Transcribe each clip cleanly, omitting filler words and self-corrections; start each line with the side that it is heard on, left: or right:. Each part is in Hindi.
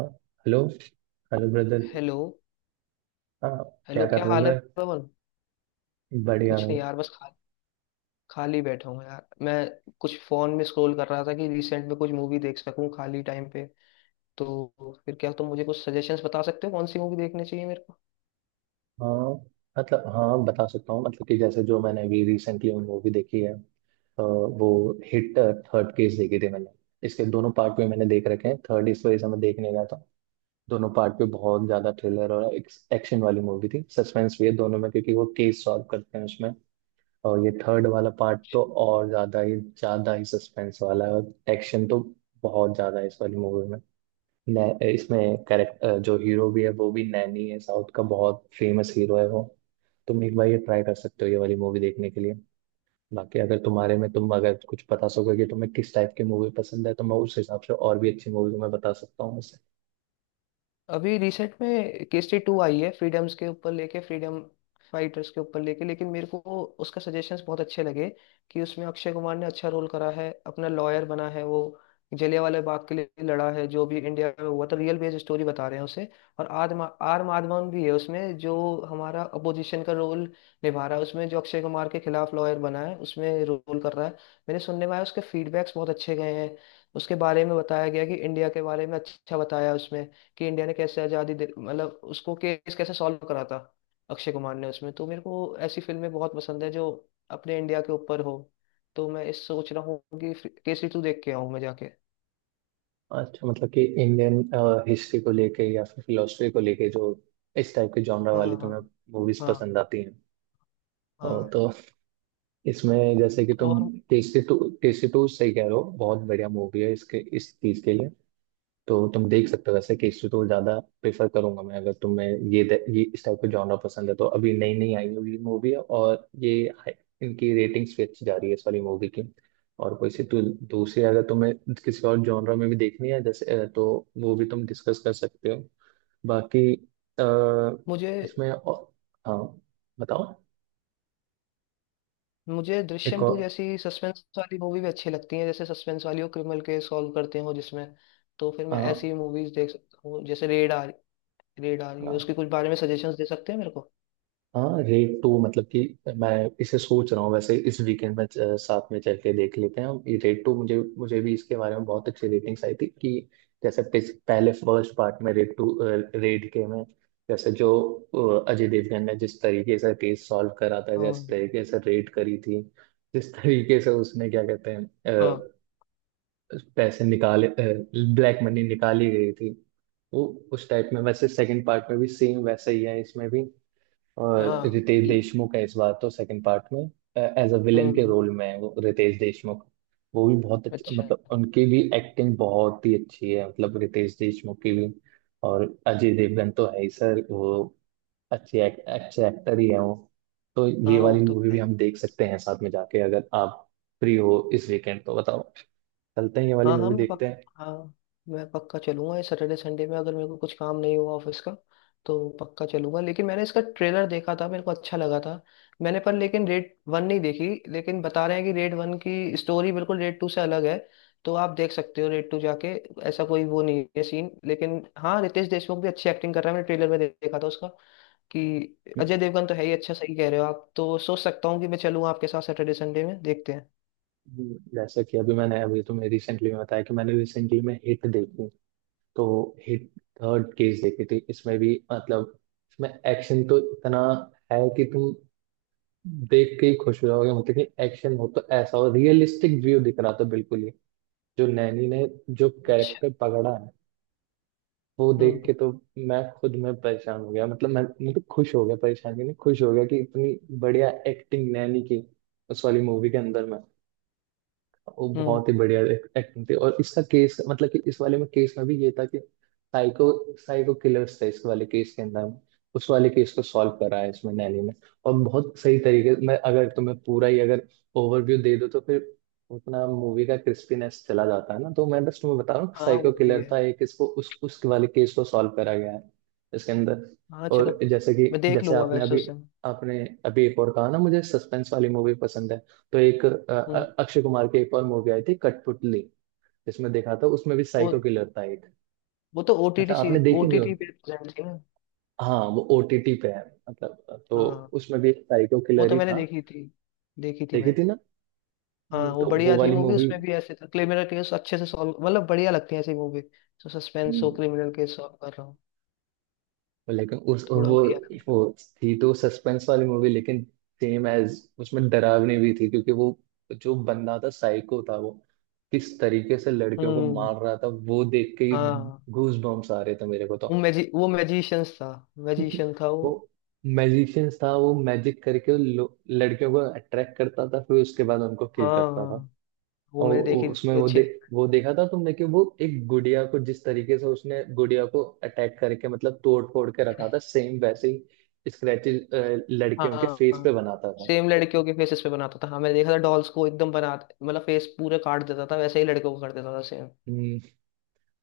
right: हाँ, हेलो। Hello brother.
left: हेलो।
right: हाँ। क्या
left: हेलो,
right: कर
left: क्या
right: रहे हो
left: हाल है
right: ब्रदर?
left: पवन।
right: बढ़िया
left: कुछ
right: भाई।
left: नहीं यार, बस खाली बैठा हूँ यार मैं। कुछ फोन में स्क्रॉल कर रहा था कि रिसेंट में कुछ मूवी देख सकूं खाली टाइम पे। तो फिर क्या तुम मुझे कुछ सजेशंस बता सकते हो कौन सी मूवी देखनी चाहिए मेरे को।
right: हाँ, मतलब हाँ, बता सकता हूँ। मतलब कि जैसे जो मैंने अभी रिसेंटली मूवी देखी है वो हिट थर्ड केस देखी थी मैंने। इसके दोनों पार्ट भी मैंने देख रखे हैं, थर्ड इस वजह से मैं देखने गया था। दोनों पार्ट पे बहुत ज्यादा थ्रिलर और एक्शन वाली मूवी थी। सस्पेंस भी है दोनों में क्योंकि वो केस सॉल्व करते हैं उसमें। और ये थर्ड वाला पार्ट तो और ज्यादा ही सस्पेंस वाला है और एक्शन तो बहुत ज्यादा है इस वाली मूवी में। इसमें कैरेक्टर जो हीरो भी है वो भी नैनी है। साउथ का बहुत फेमस हीरो है वो। तुम एक बार ये ट्राई कर सकते हो ये वाली मूवी देखने के लिए। बाकी अगर तुम अगर कुछ बता सको कि तुम्हें किस टाइप की मूवी पसंद है तो मैं उस हिसाब से और भी अच्छी मूवी तुम्हें बता सकता हूँ वैसे।
left: अभी रिसेंट में केसरी टू आई है फ्रीडम्स के ऊपर लेके, फ्रीडम फाइटर्स के ऊपर लेके। लेकिन मेरे को उसका सजेशंस बहुत अच्छे लगे कि उसमें अक्षय कुमार ने अच्छा रोल करा है, अपना लॉयर बना है वो, जलियांवाला बाग के लिए लड़ा है जो भी इंडिया में हुआ था, रियल बेस्ड स्टोरी बता रहे हैं उसे। और आदमा आर माधवन भी है उसमें जो हमारा अपोजिशन का रोल निभा रहा है उसमें, जो अक्षय कुमार के खिलाफ लॉयर बना है उसमें रोल कर रहा है। मैंने सुनने में आया उसके फीडबैक्स बहुत अच्छे गए हैं। उसके बारे में बताया गया कि इंडिया के बारे में अच्छा बताया उसमें, कि इंडिया ने कैसे आज़ादी दे मतलब उसको केस कैसे सॉल्व करा था अक्षय कुमार ने उसमें। तो मेरे को ऐसी फिल्में बहुत पसंद है जो अपने इंडिया के ऊपर हो। तो मैं इस सोच रहा हूँ कि केसरी टू देख के आऊँ मैं जाके।
right: अच्छा, मतलब कि इंडियन हिस्ट्री को लेके या फिर फिलोसफी को लेके जो इस टाइप के जॉनरा
left: हाँ,
right: वाली
left: हाँ।
right: तुम्हें मूवीज
left: हाँ,
right: पसंद आती हैं?
left: हाँ।
right: और तो इसमें जैसे कि तुम
left: और
right: टेस्टी टू, टेस्टी टू सही कह रहे हो, बहुत बढ़िया मूवी है इसके इस चीज के लिए। तो तुम देख सकते हो वैसे। केसरी तो ज्यादा प्रेफर करूंगा मैं अगर तुम्हें ये इस टाइप का जॉनर पसंद है। तो अभी नई नई आई हुई मूवी है और ये हाई- इनकी रेटिंग्स भी अच्छी जा रही है इस वाली मूवी की। और कोई सी तो दूसरी अगर तुम्हें किसी और जॉनर में भी देखनी है जैसे तो वो भी तुम डिस्कस कर सकते हो। बाकी अ,
left: मुझे
right: इसमें और, हाँ, बताओ।
left: मुझे
right: एक
left: दृश्यम टू
right: और।
left: जैसी सस्पेंस वाली मूवी भी अच्छी लगती है, जैसे सस्पेंस वाली हो, क्रिमिनल केस सॉल्व करते हो जिसमें। तो फिर मैं
right: हाँ,
left: ऐसी मूवीज देख सकता हूँ जैसे रेड आ रही है,
right: हाँ।
left: उसके कुछ बारे में सजेशंस दे सकते हैं मेरे को।
right: हाँ, रेड टू मतलब कि मैं इसे सोच रहा हूँ वैसे इस वीकेंड में साथ में चल के देख लेते हैं हम ये रेड टू। मुझे मुझे भी इसके बारे में बहुत अच्छी रेटिंग्स आई थी कि जैसे पहले फर्स्ट पार्ट में रेड टू, रेड के में जैसे जो अजय देवगन ने जिस तरीके से केस सॉल्व करा था, जिस
left: हाँ,
right: तरीके से रेड करी थी, जिस तरीके से उसने क्या कहते हैं
left: हाँ,
right: पैसे निकाले, ब्लैक मनी निकाली गई थी वो। उस टाइप में वैसे सेकंड पार्ट में भी सेम वैसा ही है इसमें भी। और
left: हाँ
right: रितेश
left: ये-
right: देशमुख है इस बार तो सेकंड पार्ट में, एज अ विलन के
left: हम्म।
right: रोल में है वो रितेश देशमुख। वो भी बहुत अच्छा,
left: अच्छा।
right: मतलब उनकी भी एक्टिंग बहुत ही अच्छी है मतलब रितेश देशमुख की भी। और अजय देवगन तो है ही सर वो, अच्छे एक्टर ही है वो। तो
left: हाँ
right: ये
left: वो
right: वाली
left: तो
right: मूवी भी
left: है।
right: हम देख सकते हैं साथ में जाके, अगर आप फ्री हो इस वीकेंड तो बताओ, चलते हैं ये वाली
left: हाँ हाँ
right: मूवी
left: मैं
right: देखते
left: पक
right: हैं।
left: हाँ, मैं पक्का चलूंगा इस सैटरडे संडे में अगर मेरे को कुछ काम नहीं हुआ ऑफिस का तो पक्का चलूंगा। लेकिन मैंने इसका ट्रेलर देखा था, मेरे को अच्छा लगा था। मैंने पर लेकिन रेड वन नहीं देखी, लेकिन बता रहे हैं कि रेड वन की स्टोरी बिल्कुल रेड टू से अलग है। तो आप देख सकते हो रेड टू जाके, ऐसा कोई वो नहीं है सीन। लेकिन हाँ, रितेश देशमुख भी अच्छी एक्टिंग कर रहा है, मैंने ट्रेलर में देखा था उसका कि। अजय देवगन तो है ही अच्छा, सही कह रहे हो आप, तो सोच सकता हूँ कि मैं चलूँ आपके साथ सैटरडे संडे में देखते हैं।
right: जैसा कि अभी मैंने अभी तुम्हें रिसेंटली में बताया कि मैंने रिसेंटली में हिट देखी। तो हिट थर्ड केस देखी थी, इसमें भी मतलब इसमें एक्शन तो इतना है कि तुम देख के ही खुश हो जाओगे। मतलब कि एक्शन हो तो ऐसा हो, रियलिस्टिक व्यू दिख रहा था बिल्कुल ही। जो नैनी ने जो
left: अच्छा।
right: कैरेक्टर पकड़ा है वो देख के
left: हम्म।
right: तो मैं खुद में परेशान हो गया, मतलब मैं, मतलब खुश हो गया, परेशान भी नहीं, खुश हो गया कि इतनी बढ़िया एक्टिंग नैनी की उस वाली मूवी के अंदर में। वो
left: हम्म।
right: बहुत ही बढ़िया एक्टिंग थी। और इसका केस मतलब कि इस वाले में केस में भी ये था कि साइको, साइको किलर्स था इस वाले केस के अंदर में। उस वाले केस को सॉल्व करा है इसमें नैली ने, और बहुत सही तरीके। मैं अगर तुम्हें पूरा ही अगर ओवरव्यू दे दो तो फिर उतना मूवी का क्रिस्पीनेस चला जाता है ना। तो मैं बस तुम्हें बता रहा हूँ
left: हाँ
right: साइको
left: वो भी
right: किलर
left: है।
right: था एक, इसको उस वाले केस को सॉल्व करा गया है इसके अंदर।
left: हाँ चलो,
right: और जैसे
left: मैं
right: कि
left: देख
right: जैसे
left: लूंगा
right: आपने
left: वैसे
right: अभी
left: उसे।
right: आपने अभी एक और कहा ना, मुझे सस्पेंस वाली मूवी पसंद है। तो एक
left: हम्म।
right: अक्षय कुमार की एक और मूवी आई थी कठपुतली, जिसमें देखा था उसमें भी
left: वो
right: साइको किलर था एक।
left: वो तो ओटीटी
right: मतलब
left: सी,
right: आपने देखी नहीं हो?
left: ओटीटी पे प्रेजेंट थी ना।
right: हाँ, वो ओटीटी पे है, मतलब तो
left: हाँ,
right: उसमें भी एक साइको
left: वो
right: किलर
left: तो
right: ही
left: मैंने
right: था।
left: देखी थी, देखी थी
right: देखी थी
left: मैंने।
right: ना।
left: हाँ वो
right: तो वो
left: बढ़िया थी
right: वाली
left: मूवी,
right: मूवी,
left: उसमें भी ऐसे था क्रिमिनल केस अच्छे से सॉल्व, मतलब बढ़िया लगती है ऐसी मूवी तो, सस्पेंस हो क्रिमिनल केस सॉल्व कर रहा हूँ
right: लेकिन उस
left: थोड़ा, बढ़िया लगता
right: वो थी तो सस्पेंस वाली मूवी, लेकिन सेम एज उसमें डरावनी भी थी क्योंकि वो जो बंदा था साइको था वो किस तरीके से
left: है।
right: लड़कियों को
left: हम्म।
right: मार रहा था वो देख के ही
left: हाँ
right: गूज बम्स आ रहे थे मेरे को। तो
left: वो मैजिशियंस था, मैजिशियन था वो।
right: वो मैजिशियंस था। वो मैजिक करके लड़कियों को अट्रैक्ट करता था, फिर उसके बाद उनको किल
left: हाँ,
right: करता था।
left: हाँ, वो
right: और
left: मैंने देखी थी अच्छी।
right: वो देखा था तुमने कि वो एक गुड़िया को जिस तरीके से उसने गुड़िया को अटैक करके, मतलब तोड़ फोड़ के रखा था, सेम वैसे ही स्क्रैचेस लड़कियों के फेस
left: हाँ,
right: पे बनाता था।
left: सेम लड़कियों के फेसेस पे बनाता था। हाँ मैंने देखा था डॉल्स को एकदम बना मतलब फेस पूरे काट देता था, वैसे ही लड़कियों को कर देता था सेम।
right: हम्म,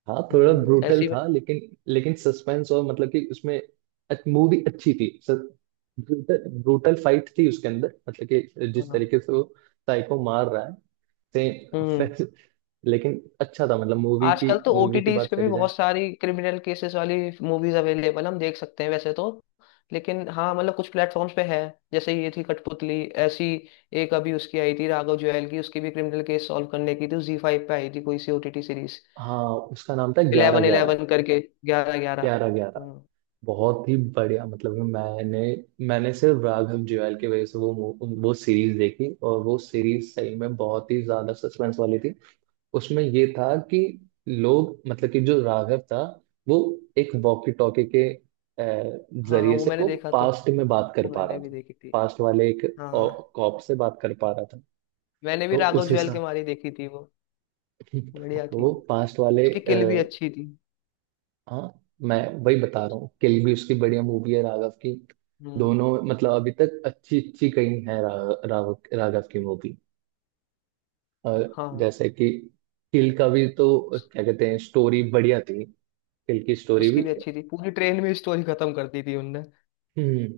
right: हाँ, थोड़ा ब्रूटल
left: ऐसी में।
right: था लेकिन, लेकिन सस्पेंस और मतलब कि उसमें मूवी अच्छी थी। ब्रूटल ब्रूटल फाइट थी उसके अंदर, मतलब कि जिस
left: हाँ।
right: तरीके से वो साइको मार रहा है,
left: हम्म।
right: सेम। लेकिन अच्छा था, मतलब मूवी की,
left: आजकल तो
right: मूवी की
left: ओटीटीज
right: बात
left: पे भी
right: करी जाए।
left: बहुत सारी क्रिमिनल केसेस वाली मूवीज अवेलेबल हम देख सकते हैं वैसे तो। लेकिन हाँ मतलब कुछ प्लेटफॉर्म्स पे है, जैसे ये थी कठपुतली ऐसी। एक अभी उसकी आई थी राघव जुएल की, उसकी भी क्रिमिनल केस सॉल्व करने की थी, जी फाइव पे आई थी कोई सी ओटीटी सीरीज,
right: हाँ, उसका नाम था ग्यारह
left: इलेवन
right: ग्यारह
left: इलेवन करके, ग्यारह ग्यारह।
right: ग्यारह ग्यारह
left: हम्म।
right: बहुत ही बढ़िया, मतलब कि मैंने मैंने सिर्फ राघव जुयाल की वजह से वो सीरीज देखी, और वो सीरीज सही में बहुत ही ज्यादा सस्पेंस वाली थी। उसमें ये था कि लोग, मतलब कि जो राघव था वो एक वॉकी टॉकी के अ,
left: हाँ
right: जरिए
left: वो
right: से
left: मैंने
right: वो
left: देखा था।
right: पास्ट में बात कर
left: वो
right: पा रहा
left: मैंने भी
right: था।
left: देखी थी।
right: पास्ट वाले एक
left: हाँ,
right: कॉप से बात कर पा रहा था।
left: मैंने भी
right: तो
left: राघव
right: उस
left: जुएल के
right: हिसाब
left: मारी देखी थी वो, बढ़िया थी
right: वो
left: वो।
right: पास्ट वाले
left: उसकी किल भी अच्छी थी।
right: हाँ, मैं वही बता रहा हूँ। किल भी उसकी बढ़िया मूवी है राघव की।
left: हम्म।
right: दोनों, मतलब अभी तक अच्छी अच्छी कई है राघव, राघव की मूवी। और
left: हाँ,
right: जैसे कि किल का भी तो क्या कहते हैं, स्टोरी बढ़िया थी, किल की स्टोरी
left: उसकी
right: भी।
left: भी अच्छी थी, पूरी ट्रेन में स्टोरी खत्म कर दी थी उनने।
right: हम्म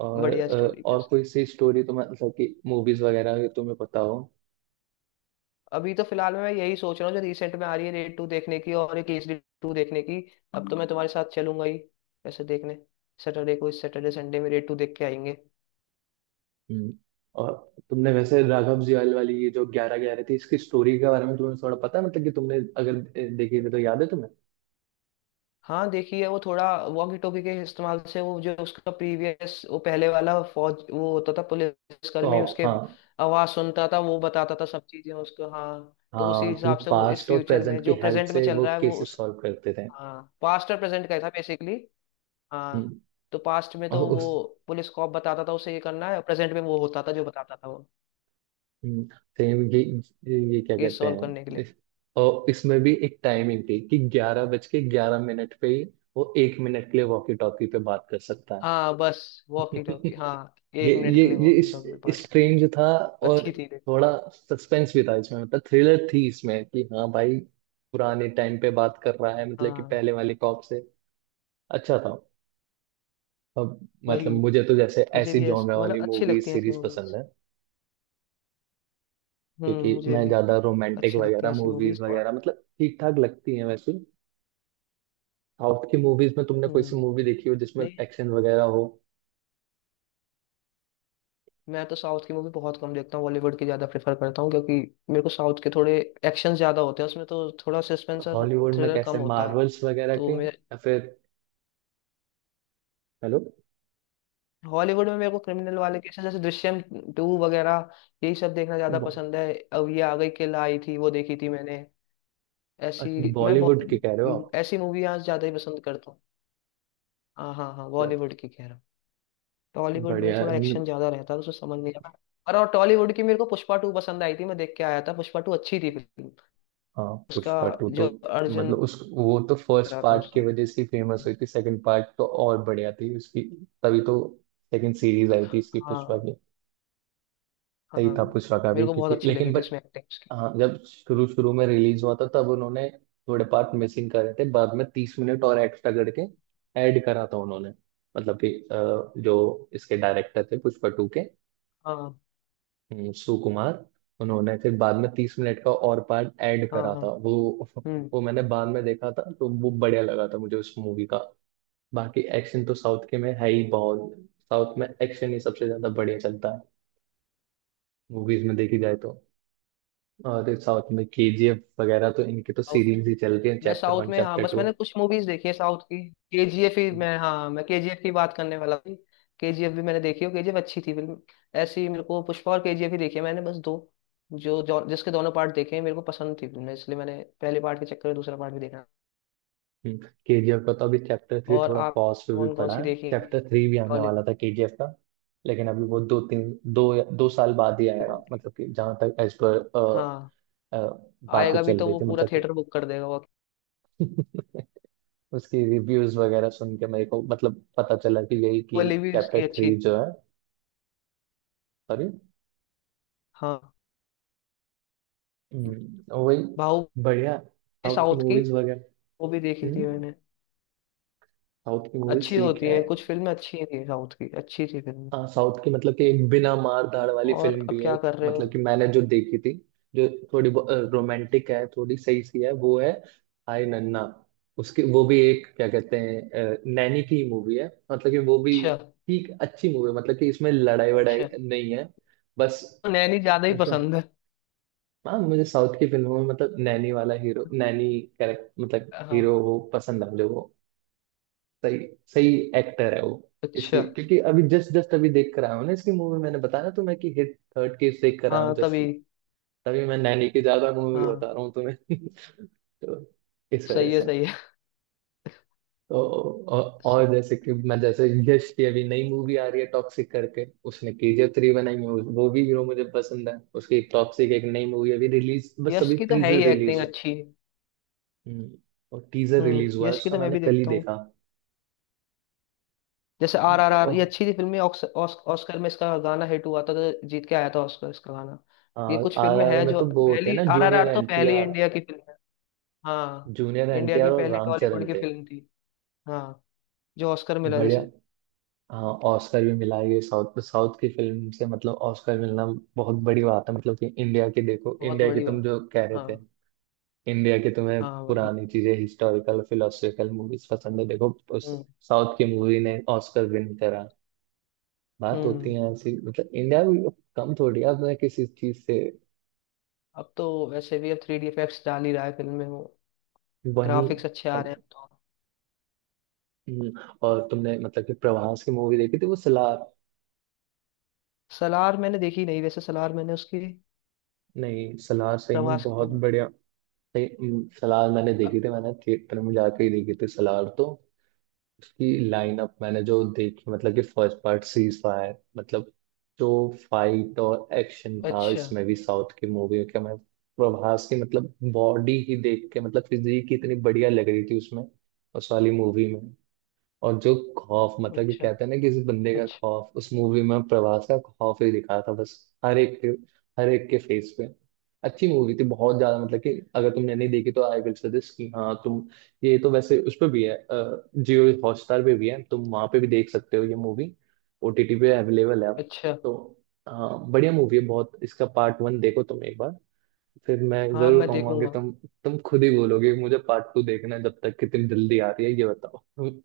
right: और
left: बढ़िया स्टोरी थी
right: और
left: उसकी।
right: कोई सी स्टोरी तो मतलब कि मूवीज वगैरह की तुम्हें पता हो?
left: अभी तो फिलहाल में मैं यही सोच रहा हूँ जो रिसेंट में आ रही है रेड टू देखने की और एक केसरी टू देखने की। अब तो मैं तुम्हारे साथ चलूंगा ही वैसे देखने, सैटरडे को, इस सैटरडे संडे में रेड टू देख के आएंगे।
right: हम्म और तुमने वैसे राघव जुयाल वाली ये जो ग्यारह ग्यारह थी इसकी स्टोरी के बारे में तुम्हें थोड़ा पता है मतलब कि तुमने अगर देखी थी तो याद है तुम्हें?
left: हाँ देखिए वो थोड़ा वॉकी टॉकी के इस्तेमाल से, वो जो उसका प्रीवियस वो पहले वाला फौज वो होता था पुलिसकर्मी,
right: कॉप,
left: उसके
right: हाँ।
left: आवाज सुनता था वो, बताता था सब चीजें उसको। हाँ तो उसी
right: हाँ, तो
left: हिसाब से वो इस
right: पास्ट और
left: फ्यूचर में
right: प्रेजेंट की
left: जो
right: हेल्प
left: प्रेजेंट में
right: से
left: चल
right: वो
left: रहा है वो
right: केसेस
left: उस।
right: सॉल्व करते थे।
left: हाँ पास्ट और प्रेजेंट का ही था बेसिकली। हाँ,
right: हम्म,
left: तो पास्ट में
right: और
left: तो
right: उस,
left: वो पुलिस कॉप बताता था उसे ये करना है, प्रेजेंट में वो होता था जो बताता था वो,
right: हम्म, सेम ये, क्या
left: केस
right: कहते
left: सॉल्व
right: हैं
left: करने के लिए।
right: इस, और इसमें भी एक टाइमिंग थी कि 11 बज के 11 मिनट पे ही वो 1 मिनट के लिए वॉकी टॉकी पे बात कर सकता है।
left: हाँ बस, वॉकी टॉकी, हाँ।
right: ये
left: 1 मिनट
right: ये
left: के लिए
right: ये
left: वॉकी टॉकी पार्ट।
right: इस, स्ट्रेंज था। और
left: अच्छी थी देखो।
right: थोड़ा सस्पेंस भी था इसमें, मतलब थ्रिलर थी इसमें कि, हाँ भाई, पुराने टाइम पे बात कर रहा है मतलब कि
left: हाँ
right: पहले वाले कॉप से। अच्छा था। अब मतलब
left: वही,
right: मुझे तो जैसे
left: मुझे
right: ऐसी
left: भी ऐस
right: जॉनर
left: मतलब
right: वाली
left: अच्छी
right: मूवीज
left: लगती हैं ऐसी
right: सीरीज पसंद
left: मूवीज।
right: है, क्योंकि
left: मुझे
right: मैं
left: भी
right: ज्यादा रोमांटिक
left: अच्छी लगती हैं
right: वगैरह
left: ऐसी
right: मूवीज
left: मूवीज
right: वगैरह
left: और।
right: मतलब ठीक ठाक लगती हैं वैसे। साउथ की मूवीज में तुमने कोई सी
left: हम्म।
right: मूवी देखी हो जिसमें
left: नहीं,
right: एक्शन वगैरह हो?
left: मैं तो साउथ की मूवी बहुत कम देखता हूँ, बॉलीवुड की ज्यादा प्रेफर करता हूँ, क्योंकि मेरे को साउथ के थोड़े एक्शन ज्यादा होते हैं उसमें, तो थोड़ा सस्पेंस और
right: हॉलीवुड में
left: थ्रिलर कम
right: कैसे,
left: होता है।
right: मार्वल्स वगैरह
left: तो
right: के,
left: मैं
right: या फिर? हेलो।
left: हॉलीवुड में मेरे को क्रिमिनल वाले केसेस जैसे दृश्यम टू वगैरह, यही सब देखना ज्यादा
right: बॉ-
left: पसंद है। अब ये आ गई किल आई थी, वो देखी थी मैंने।
right: अच्छा,
left: ऐसी मैं
right: बॉलीवुड की कह रहे हो आप?
left: बहुत ऐसी मूवी आज ज्यादा ही पसंद करता हूँ। हाँ, हाँ, हाँ
right: चल,
left: बॉलीवुड की कह रहा हूँ। टॉलीवुड में
right: बढ़िया
left: तो
right: है।
left: थोड़ा एक्शन ज्यादा रहता है तो उसमें समझ नहीं आता। और टॉलीवुड की मेरे को पुष्पा टू पसंद आई थी, मैं देख के आया था, पुष्पा टू अच्छी थी फिल्म।
right: हाँ,
left: उसका
right: पुष्पा टू तो
left: जो अर्जुन
right: मतलब उस, वो तो फर्स्ट
left: रहा था
right: पार्ट की
left: उसमें।
right: वजह से फेमस हुई थी। सेकंड पार्ट तो और बढ़िया थी उसकी। तभी तो सेकंड सीरीज आई थी इसकी पुष्पा
left: हाँ,
right: की। सही
left: हाँ।
right: था पुष्पा का भी
left: मेरे को बहुत
right: क्योंकि,
left: अच्छी
right: लेकिन
left: लगी थी
right: बट
left: उसमें एक्टिंग उसकी।
right: हाँ, जब शुरू शुरू में रिलीज हुआ था तब उन्होंने थोड़े पार्ट मिसिंग करे थे, बाद में 30 मिनट और एक्स्ट्रा करके ऐड करा था उन्होंने। मतलब कि जो इसके डायरेक्टर थे पुष्पा टू के,
left: हाँ,
right: सुकुमार, उन्होंने फिर बाद में 30 मिनट का और पार्ट ऐड
left: हाँ,
right: करा था
left: हाँ।
right: वो। वो मैंने बाद में देखा था, तो वो बढ़िया लगा था मुझे उस मूवी का। बाकी एक्शन तो साउथ के में है ही बहुत। साउथ में एक्शन ही सबसे ज्यादा बढ़िया चलता है मूवीज में, देखी जाए तो। अरे, साउथ में केजीएफ वगैरह तो इनकी तो
left: हम्म
right: सीरीज ही चल रही है,
left: मैं
right: चैप्टर
left: साउथ
right: वन,
left: में, हाँ
right: चैप्टर
left: बस
right: टू।
left: मैंने कुछ मूवीज देखी है साउथ की, केजीएफ ही, मैं हाँ मैं केजीएफ की बात करने वाला थी। केजीएफ भी मैंने देखी हो, केजीएफ अच्छी थी फिल्म। ऐसी मेरे को पुष्पा और केजीएफ ही देखी है मैंने, बस दो जो, जो जिसके दोनों पार्ट देखे हैं, मेरे को पसंद थी फिल्म इसलिए मैंने पहले पार्ट के चक्कर में दूसरा पार्ट भी देखा।
right: हम्म, केजीएफ का तो अभी चैप्टर थ्री
left: और
right: थोड़ा
left: आप
right: पॉज पे भी
left: कौन कौन
right: पड़ा
left: सी
right: है।
left: देखी
right: चैप्टर थ्री भी आने
left: टॉलीवुड
right: वाला था केजीएफ का, लेकिन अभी वो दो तीन दो या- 2 साल बाद ही आएगा,
left: की।
right: मतलब कि जहां तक एज पर
left: हाँ,
right: बातें
left: आएगा भी
right: चल
left: तो
right: रही
left: वो
right: थी,
left: पूरा
right: मतलब कि
left: थिएटर बुक कर देगा वो।
right: उसकी रिव्यूज वगैरह सुन के मेरे को मतलब पता चला कि यही कि
left: वाली भी
right: चैप्टर
left: इसकी अच्छी।
right: थ्री जो है, सॉरी,
left: हाँ,
right: वही।
left: बाहुबली,
right: बढ़िया साउथ की
left: साउथ की,
right: मूवीज वगैरह।
left: वो भी देखी थी
right: हम्म
left: मैंने।
right: साउथ की मूवीज
left: अच्छी
right: ठीक
left: होती
right: है।
left: है कुछ फिल्में, अच्छी ही थी साउथ की, अच्छी थी फिल्में।
right: हाँ साउथ की, मतलब कि एक बिना मार धाड़ वाली
left: और
right: फिल्म
left: अब
right: भी है
left: क्या
right: एक,
left: कर रहे हो।
right: मतलब कि मैंने जो देखी थी जो थोड़ी रोमांटिक है, थोड़ी सही सी है, वो है हाय नन्ना। उसके, वो भी एक क्या कहते हैं नैनी की मूवी है, मतलब कि वो भी
left: अच्छा।
right: ठीक अच्छी मूवी है, मतलब कि इसमें लड़ाई वड़ाई
left: अच्छा,
right: नहीं है बस।
left: तो नैनी ज्यादा ही
right: रो-
left: पसंद है।
right: हाँ, मुझे साउथ की फिल्मों में मतलब नैनी वाला हीरो, नैनी कैरेक्टर मतलब हीरो
left: हाँ।
right: वो पसंद है मुझे वो। सही, सही एक्टर है वो।
left: अच्छा।
right: इसकी क्योंकि अभी जस्ट जस्ट अभी देख कर आया हूँ ना इसकी मूवी, मैंने बताया ना तुम्हें कि हिट थर्ड केस देख कर आया हूँ
left: हाँ
right: जस्ट
left: तभी।
right: में। तभी मैं नैनी की ज्यादा मूवी
left: हाँ,
right: बता रहा हूँ तुम्हें तो इस वजह
left: सही है
right: से।
left: सही है।
right: तो औ-
left: स-
right: और जैसे कि मैं, जैसे यश की अभी नई मूवी आ रही है टॉक्सिक करके, उसने केजीएफ 3 बनाई है। वो भी हीरो मुझे पसंद है। उसकी एक टॉक्सिक, एक नई मूवी अभी रिलीज, बस
left: यश
right: अभी
left: की तो है
right: टीजर
left: ही
right: रिलीज
left: एक्टिंग
right: हुआ।
left: अच्छी।
right: हम्म, और टीजर रिलीज हुआ है
left: यश की
right: उसका,
left: तो मैं
right: मैंने
left: भी
right: कल ही
left: देखता हूँ,
right: देखा।
left: जैसे आर
right: हम्म,
left: आर आर, ये
right: तो,
left: अच्छी थी फिल्में। ऑस्कर में इसका गाना हिट हुआ था, तो जीत के आया था ऑस्कर इसका गाना। ये
right: हाँ,
left: कुछ
right: आर
left: फिल्में
right: आर
left: हैं
right: में
left: जो
right: तो वो होते हैं
left: पहली,
right: ना,
left: आर आर आर तो
right: जूनियर
left: पहली
right: एनटीआर
left: इंडिया की फिल्म है। हाँ,
right: जूनियर
left: इंडिया
right: एनटीआर
left: की
right: और
left: पहली टॉलीवुड
right: रामचरण
left: की
right: थे।
left: फिल्म थी। हाँ जो ऑस्कर मिला
right: बढ़िया।
left: जैसे।
right: हाँ, ऑस्कर भी मिला ये साउथ, साउथ की फिल्म से। मतलब ऑस्कर मिलना बहुत बड़ी बात है। मतलब कि इंडिया की, देखो
left: बहुत
right: इंडिया की
left: बड़ी
right: तुम
left: बात
right: जो कह
left: है।
right: रहे थे,
left: हाँ,
right: इंडिया की तुम्हें
left: हाँ वही।
right: पुरानी चीजें, हिस्टोरिकल, फिलोसफिकल मूवीज पसंद है। देखो उस
left: हम्म।
right: साउथ की मूवी ने ऑस्कर विन करा। बात
left: हम्म।
right: होती है ऐसी। मतलब इंडिया भी कम थोड़ी है अपने किसी चीज से।
left: अब तो वैसे भी अब थ्री डी इफेक्ट्स डाल ही रहा है फिल्म में वो,
right: वही।
left: ग्राफिक्स अच्छे आ रहे हैं तो।
right: हम्म, और तुमने मतलब कि प्रभास की मूवी देखी थी, वो सलार?
left: सलार मैंने देखी नहीं वैसे, सलार मैंने उसकी,
right: नहीं, सलार सही में
left: प्रभास की।
right: बहुत बढ़िया। सही। सलार मैंने देखी
left: अ-
right: थी, मैंने थिएटर में जाके ही देखी थी सलार तो। उसकी लाइनअप मैंने जो देखी मतलब कि फर्स्ट पार्ट सीज फायर, मतलब जो फाइट और एक्शन था
left: अच्छा।
right: इसमें भी, साउथ की मूवी के मैं। प्रभास की मतलब बॉडी ही देख के, मतलब फिजिक ही इतनी बढ़िया लग रही थी उसमें, उस वाली मूवी में। और जो खौफ, मतलब कि
left: अच्छा।
right: कहते हैं ना किसी बंदे का
left: अच्छा।
right: खौफ, उस मूवी में प्रभास का खौफ ही दिखा था, बस हर एक के, हर एक के फेस पे। अच्छी मूवी थी, बहुत ज्यादा। मतलब कि अगर तुमने नहीं देखी तो आई विल सजेस्ट कि हाँ तुम, ये तो वैसे उस पर भी है, जियो हॉटस्टार पे भी है, तुम वहां पे भी देख सकते हो ये मूवी। ओटीटी पे अवेलेबल है अब।
left: अच्छा।
right: तो हाँ, बढ़िया मूवी है बहुत। इसका पार्ट 1 देखो तुम एक बार। फिर मैं
left: हाँ
right: जरूर
left: मैं
right: कहूंगा कि
left: देखूंगा।
right: तुम खुद ही बोलोगे कि मुझे पार्ट 2 देखना है। जब तक कि तुम, जल्दी आ रही है ये बताओ।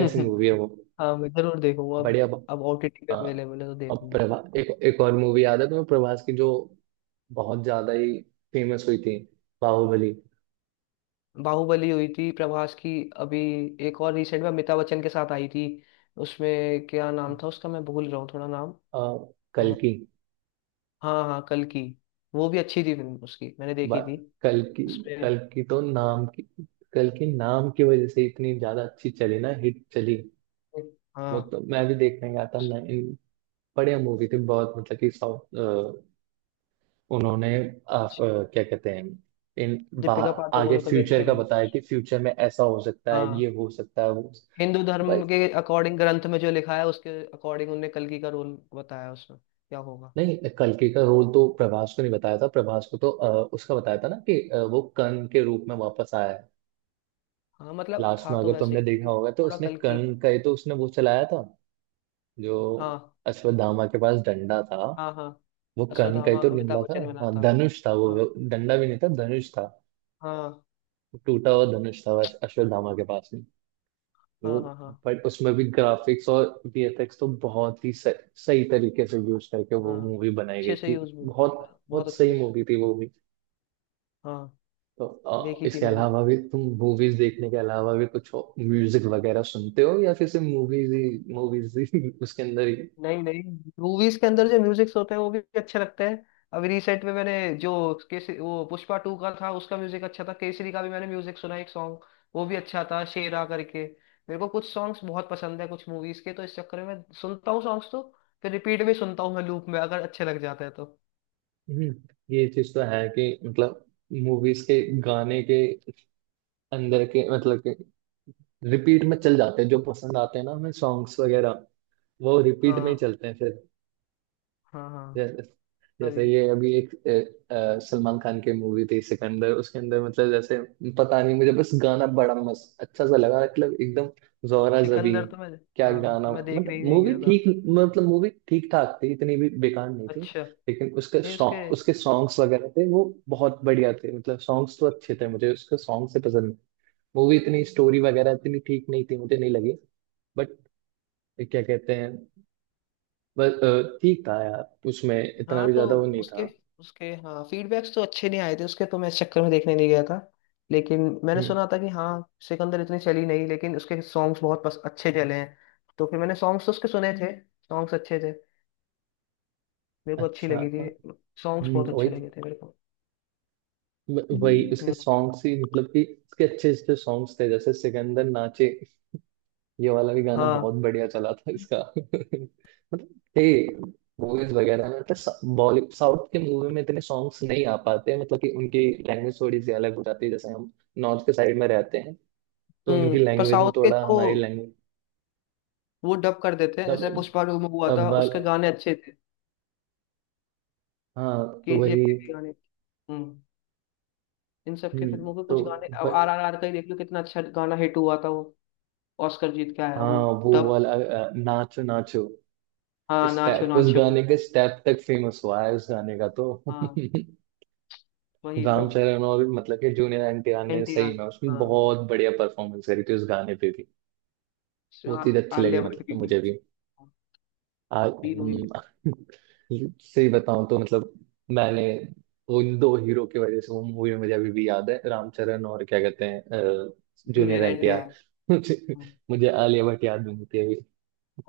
right: ऐसी मूवी है वो।
left: हाँ मैं जरूर देखूंगा अब
right: बढ़िया।
left: अब ओटीटी पे
right: हाँ।
left: अवेलेबल है तो
right: और
left: देखूंगा।
right: प्रभा एक, एक और मूवी याद है तुम्हें प्रभास की, जो बहुत ज्यादा ही फेमस हुई थी, बाहुबली।
left: बाहुबली हुई थी प्रभास की। अभी एक और रिसेंट में अमिताभ बच्चन के साथ आई थी, उसमें क्या नाम था उसका मैं भूल रहा हूँ थोड़ा,
right: आ, कल
left: नाम।
right: की।
left: हाँ हाँ कल की। वो भी अच्छी थी फिल्म उसकी, मैंने
right: ब-
left: देखी थी
right: कल की।
left: उसपे।
right: कल की तो नाम की, कल की नाम की वजह से इतनी ज्यादा अच्छी चली ना, हिट चली। वो
left: हाँ
right: तो मैं भी देखने गया था ना इन। बढ़िया मूवी थी बहुत, मतलब कि साउथ। उन्होंने क्या कहते हैं, इन बा
left: दीपिका
right: आगे
left: पादुकोण का भी अच्छा
right: फ्यूचर का
left: रोल।
right: बताया कि फ्यूचर में ऐसा हो सकता है,
left: हाँ
right: ये हो सकता है, वो हो सकता
left: हिंदू
right: है। भाई।
left: धर्म के अकॉर्डिंग ग्रंथ में जो लिखा है, उसके अकॉर्डिंग उनने कल्कि का रोल बताया, उसमें क्या होगा।
right: नहीं, कल्कि का रोल तो प्रभास को नहीं बताया था। प्रभास को तो उसका बताया था ना कि वो कर्ण के रूप में वापस आया है।
left: हाँ मतलब
right: लास्ट
left: था
right: में
left: तो
right: अगर
left: वैसे
right: तुमने
left: ही था,
right: देखा
left: तो
right: होगा तो
left: थोड़ा
right: उसने
left: कल्कि।
right: कर्ण का ही तो, उसने वो चलाया था, जो
left: हाँ,
right: अश्वत्थामा के पास डंडा था,
left: हाँ। हाँ
right: वो कर्ण का ही
left: अश्वत्थामा
right: तो
left: अमिताभ
right: डंडा था।
left: बच्चन बना
right: हाँ,
left: था।
right: धनुष था
left: हाँ।
right: वो, डंडा भी नहीं था, धनुष था।
left: हाँ,
right: टूटा हुआ धनुष था अश्वत्थामा के पास में। वो,
left: हाँ। हाँ, हाँ।
right: बट उसमें भी ग्राफिक्स और वीएफएक्स तो बहुत ही सही, सही तरीके से यूज करके वो
left: हाँ
right: मूवी बनाई गई
left: अच्छे से
right: थी।
left: यूज भी हुआ
right: बहुत,
left: था, बहुत
right: बहुत
left: अच्छे
right: सही
left: से।
right: मूवी थी वो भी।
left: हाँ।
right: तो
left: देखी थी
right: इसके
left: मैंने।
right: अलावा भी, तुम मूवीज देखने के अलावा भी कुछ म्यूजिक वगैरह सुनते हो, या फिर सिर्फ मूवीज ही, मूवीज ही उसके अंदर ही?
left: नहीं, नहीं, मूवीज के अंदर जो म्यूजिक्स होते हैं वो भी अच्छे लगते हैं। अभी रिसेंट में मैंने जो केसरी, वो पुष्पा टू का था उसका म्यूजिक अच्छा था, केसरी का भी मैंने म्यूजिक सुना एक सॉन्ग, वो भी अच्छा था शेरा करके। मेरे को कुछ सॉन्ग्स बहुत पसंद है कुछ मूवीज के, तो इस चक्कर में मैं सुनता हूँ सॉन्ग्स तो, फिर रिपीट में सुनता हूँ मैं लूप में अगर अच्छे लग जाते हैं तो।
right: हम्म, ये चीज तो है कि मतलब मूवीज के गाने के अंदर के, मतलब के, रिपीट में चल जाते हैं जो पसंद आते हैं ना हमें सॉन्ग्स वगैरह, वो रिपीट में ही
left: हाँ,
right: चलते हैं फिर।
left: हाँ, हाँ।
right: जैसे, जैसे
left: अभी
right: ये अभी एक सलमान खान की मूवी थी सिकंदर, उसके अंदर मतलब जैसे, पता नहीं मुझे, बस गाना बड़ा मस्त अच्छा सा लगा, मतलब एकदम, जोहरा
left: सिकंदर
right: जबीन।
left: तो मैं,
right: क्या
left: हाँ
right: गाना,
left: मैं देखने
right: मतलब
left: ही नहीं
right: मूवी
left: गया था।
right: ठीक, मतलब मूवी ठीक ठाक थी, इतनी भी बेकार नहीं थी।
left: अच्छा। नहीं
right: लेकिन उसके
left: उसके।
right: सॉन्ग, उसके सॉन्ग्स वगैरह थे, वो बहुत बढ़िया थे। मतलब सॉन्ग्स तो अच्छे थे मुझे, उसके सॉन्ग से पसंद। मूवी इतनी, स्टोरी वगैरह इतनी ठीक नहीं थी, मुझे नहीं लगी। बट क्या कहते हैं, बस ठीक था यार, उसमें इतना
left: हाँ
right: भी
left: तो
right: ज्यादा वो नहीं
left: उसके,
right: था।
left: उसके फीडबैक्स तो अच्छे नहीं आए थे उसके, तो मैं इस चक्कर में देखने नहीं गया था, लेकिन मैंने
right: हम्म।
left: सुना था कि हाँ सिकंदर इतनी चली नहीं लेकिन उसके सॉन्ग्स बहुत अच्छे चले हैं, तो फिर मैंने सॉन्ग्स तो उसके सुने थे, सॉन्ग्स अच्छे थे, मेरे को अच्छी
right: अच्छा।
left: लगी थी, सॉन्ग्स
right: हम्म।
left: बहुत
right: वही,
left: अच्छे लगे थे मेरे को।
right: वही
left: हम्म।
right: उसके
left: हम्म।
right: सॉन्ग्स ही, मतलब कि उसके अच्छे अच्छे सॉन्ग्स थे, जैसे सिकंदर नाचे, ये वाला भी गाना
left: हाँ।
right: बहुत बढ़िया चला था इसका मतलब थे। मूवीज वगैरह में मतलब बॉलीवुड, साउथ के मूवी में इतने सॉन्ग्स नहीं आ पाते, मतलब कि उनकी लैंग्वेज थोड़ी सी अलग हो जाती है। जैसे हम नॉर्थ के साइड में रहते हैं, तो उनकी
left: पर
right: लैंग्वेज में
left: साउथ के
right: थोड़ा
left: जो
right: हमारी लैंग्वेज।
left: वो डब कर देते हैं,
right: तब
left: जैसे पुष्पा टू में हुआ
right: तब
left: था,
right: वाल
left: उसके गाने अच्छे थे।
right: हाँ तो
left: केजीएफ
right: वही।
left: के भी गाने, हम्म, इन सब के
right: हम्म।
left: फिल्मों के
right: तो
left: कुछ गाने, अब
right: व-
left: आर आर आर का ही देख लो कितना अच्छा गाना हिट हुआ था वो, ऑस्कर जीत के आया वो।
right: हाँ, वो
left: तब।
right: वाला नाचो नाचो,
left: हाँ नाचो
right: स्टेप, उस
left: नाचो।
right: गाने के स्टेप तक फेमस हुआ है उस गाने का तो
left: हाँ वही तो।
right: राम चरण और मतलब कि जूनियर एनटीआर ने
left: एनटीआर,
right: सही में उसमें
left: हाँ।
right: बहुत बढ़िया परफॉर्मेंस करी थी, उस गाने पे भी।
left: इसमें
right: बहुत ही अच्छी लगी
left: आलिया
right: मतलब
left: भट्ट
right: कि,
left: भी थी।
right: मुझे भी।
left: हाँ,
right: आ,
left: तीनों ही।
right: हम्म, सही बताऊं तो मतलब, मैंने उन दो हीरो की वजह से, वो मूवी मुझे अभी भी याद है, रामचरण और क्या कहते हैं,
left: जूनियर
right: जूनियर
left: एनटीआर।
right: एनटीआर मुझे, मुझे आलिया भट्ट याद नहीं थी।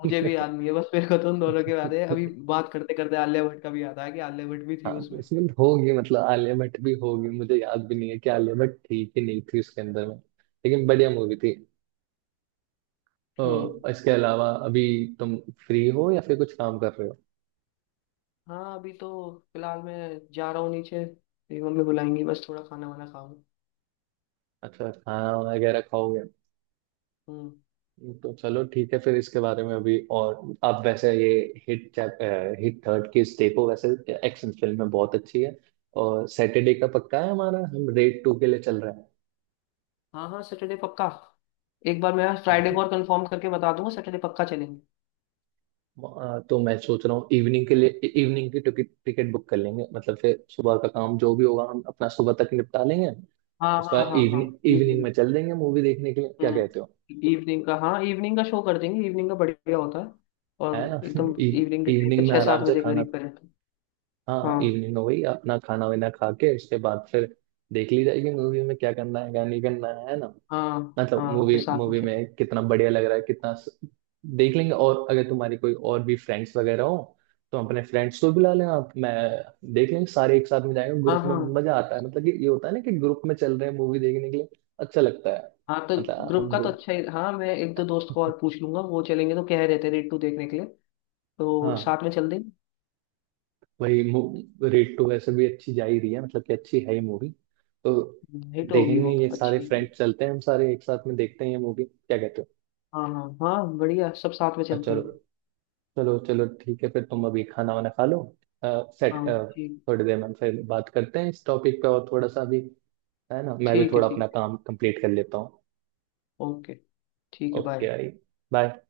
left: मुझे भी याद नहीं है, बस मेरे को तो उन दोनों के याद है अभी। बात करते करते आलिया भट्ट का भी याद आया कि आलिया भट्ट भी
right: हाँ
left: थी उसमें।
right: प्लेसमेंट होगी, मतलब आलिया भट्ट भी होगी, मुझे याद भी नहीं है कि आलिया भट्ट थी कि नहीं थी उसके अंदर में, लेकिन बढ़िया मूवी थी।
left: हम्म।
right: तो इसके अलावा, अभी तुम फ्री हो या फिर कुछ काम कर रहे हो?
left: हाँ अभी तो फिलहाल मैं जा रहा हूँ नीचे, मेरी मम्मी बुलाएंगी बस, थोड़ा खाना वाना खाऊं।
right: अच्छा, खाना वगैरह खाओगे?
left: हम्म।
right: तो चलो ठीक है। फिर इसके बारे में अभी और आप वैसे, ये हिट चैप हिट थर्ड की देखो वैसे, एक्शन फिल्म में बहुत अच्छी है। और सैटरडे का पक्का है हमारा, हम रेड 2 के लिए चल रहा
left: हाँ हाँ, सैटरडे पक्का, एक बार मैं फ्राइडे
right: है।
left: को और कंफर्म करके बता दूंगा, सैटरडे पक्का चलेंगे।
right: तो मैं सोच रहा हूँ इवनिंग के लिए, इवनिंग की टिकट, टिकट बुक कर लेंगे। मतलब फिर सुबह का काम जो भी होगा, हम अपना सुबह तक निपटा लेंगे।
left: हाँ,
right: उसके
left: हाँ,
right: बाद
left: हाँ, हाँ।
right: इवनिंग,
left: ईद,
right: इवनिंग में चल देंगे मूवी देखने के लिए। क्या कहते हो,
left: इवनिंग का, हाँ इवनिंग का शो कर देंगे, इवनिंग का बढ़िया होता है।
right: है
left: और
right: ना?
left: एकदम इवनिंग के टाइम पे
right: इवनिंग में
left: छः सात
right: आराम से
left: बजे के
right: खाना,
left: करीब करें तो।
right: हाँ
left: हाँ,
right: इवनिंग हो गई, अपना खाना वाना खा के, उसके बाद फिर देख ली जाएगी मूवी। में क्या करना है, क्या नहीं करना है ना?
left: हाँ,
right: मतलब
left: हाँ फिर
right: मूवी,
left: साथ में
right: मूवी
left: चले।
right: में कितना बढ़िया लग रहा है, कितना देख लेंगे। और अगर तुम्हारी कोई और भी फ्रेंड्स वगैरह हो, तो अपने फ्रेंड्स को बुला लें आप, मैं देख लेंगे सारे। एक साथ में जाएंगे
left: हाँ,
right: ग्रुप में,
left: हाँ,
right: मजा आता है मतलब कि। ये होता है ना, कि ग्रुप में चल रहे हैं मूवी देखने के लिए, अच्छा लगता है।
left: हाँ तो
right: मतलब
left: ग्रुप
right: हम
left: का
right: दो
left: तो अच्छा ही, हाँ मैं एक दो दोस्त को और पूछ लूंगा, वो चलेंगे, तो कह रहे थे रेट टू देखने के लिए, तो
right: हाँ
left: साथ में चल देंगे।
right: वही, रेट टू वैसे भी अच्छी जा ही रही है, मतलब कि अच्छी है ही मूवी। तो
left: हिट होगी
right: देखेंगे,
left: वो
right: ये सारे
left: अच्छी।
right: फ्रेंड्स चलते हैं, हम सारे एक साथ में देखते हैं ये मूवी, क्या कहते हो?
left: हाँ, हाँ, हाँ बढ़िया, सब साथ में
right: हाँ,
left: चलते हैं।
right: चलो। चलो, चलो ठीक है फिर। तुम अभी खाना वाना खा लो, सेट।
left: हाँ, ठीक।
right: थोड़ी देर में हम फिर बात करते हैं इस टॉपिक पे, और थोड़ा सा भी, है ना। मैं भी
left: ठीक है।
right: थोड़ा अपना
left: ठीक
right: काम कंप्लीट कर लेता हूँ।
left: है ओके। ठीक है,
right: ओके।
left: बाय।
right: आई बाय।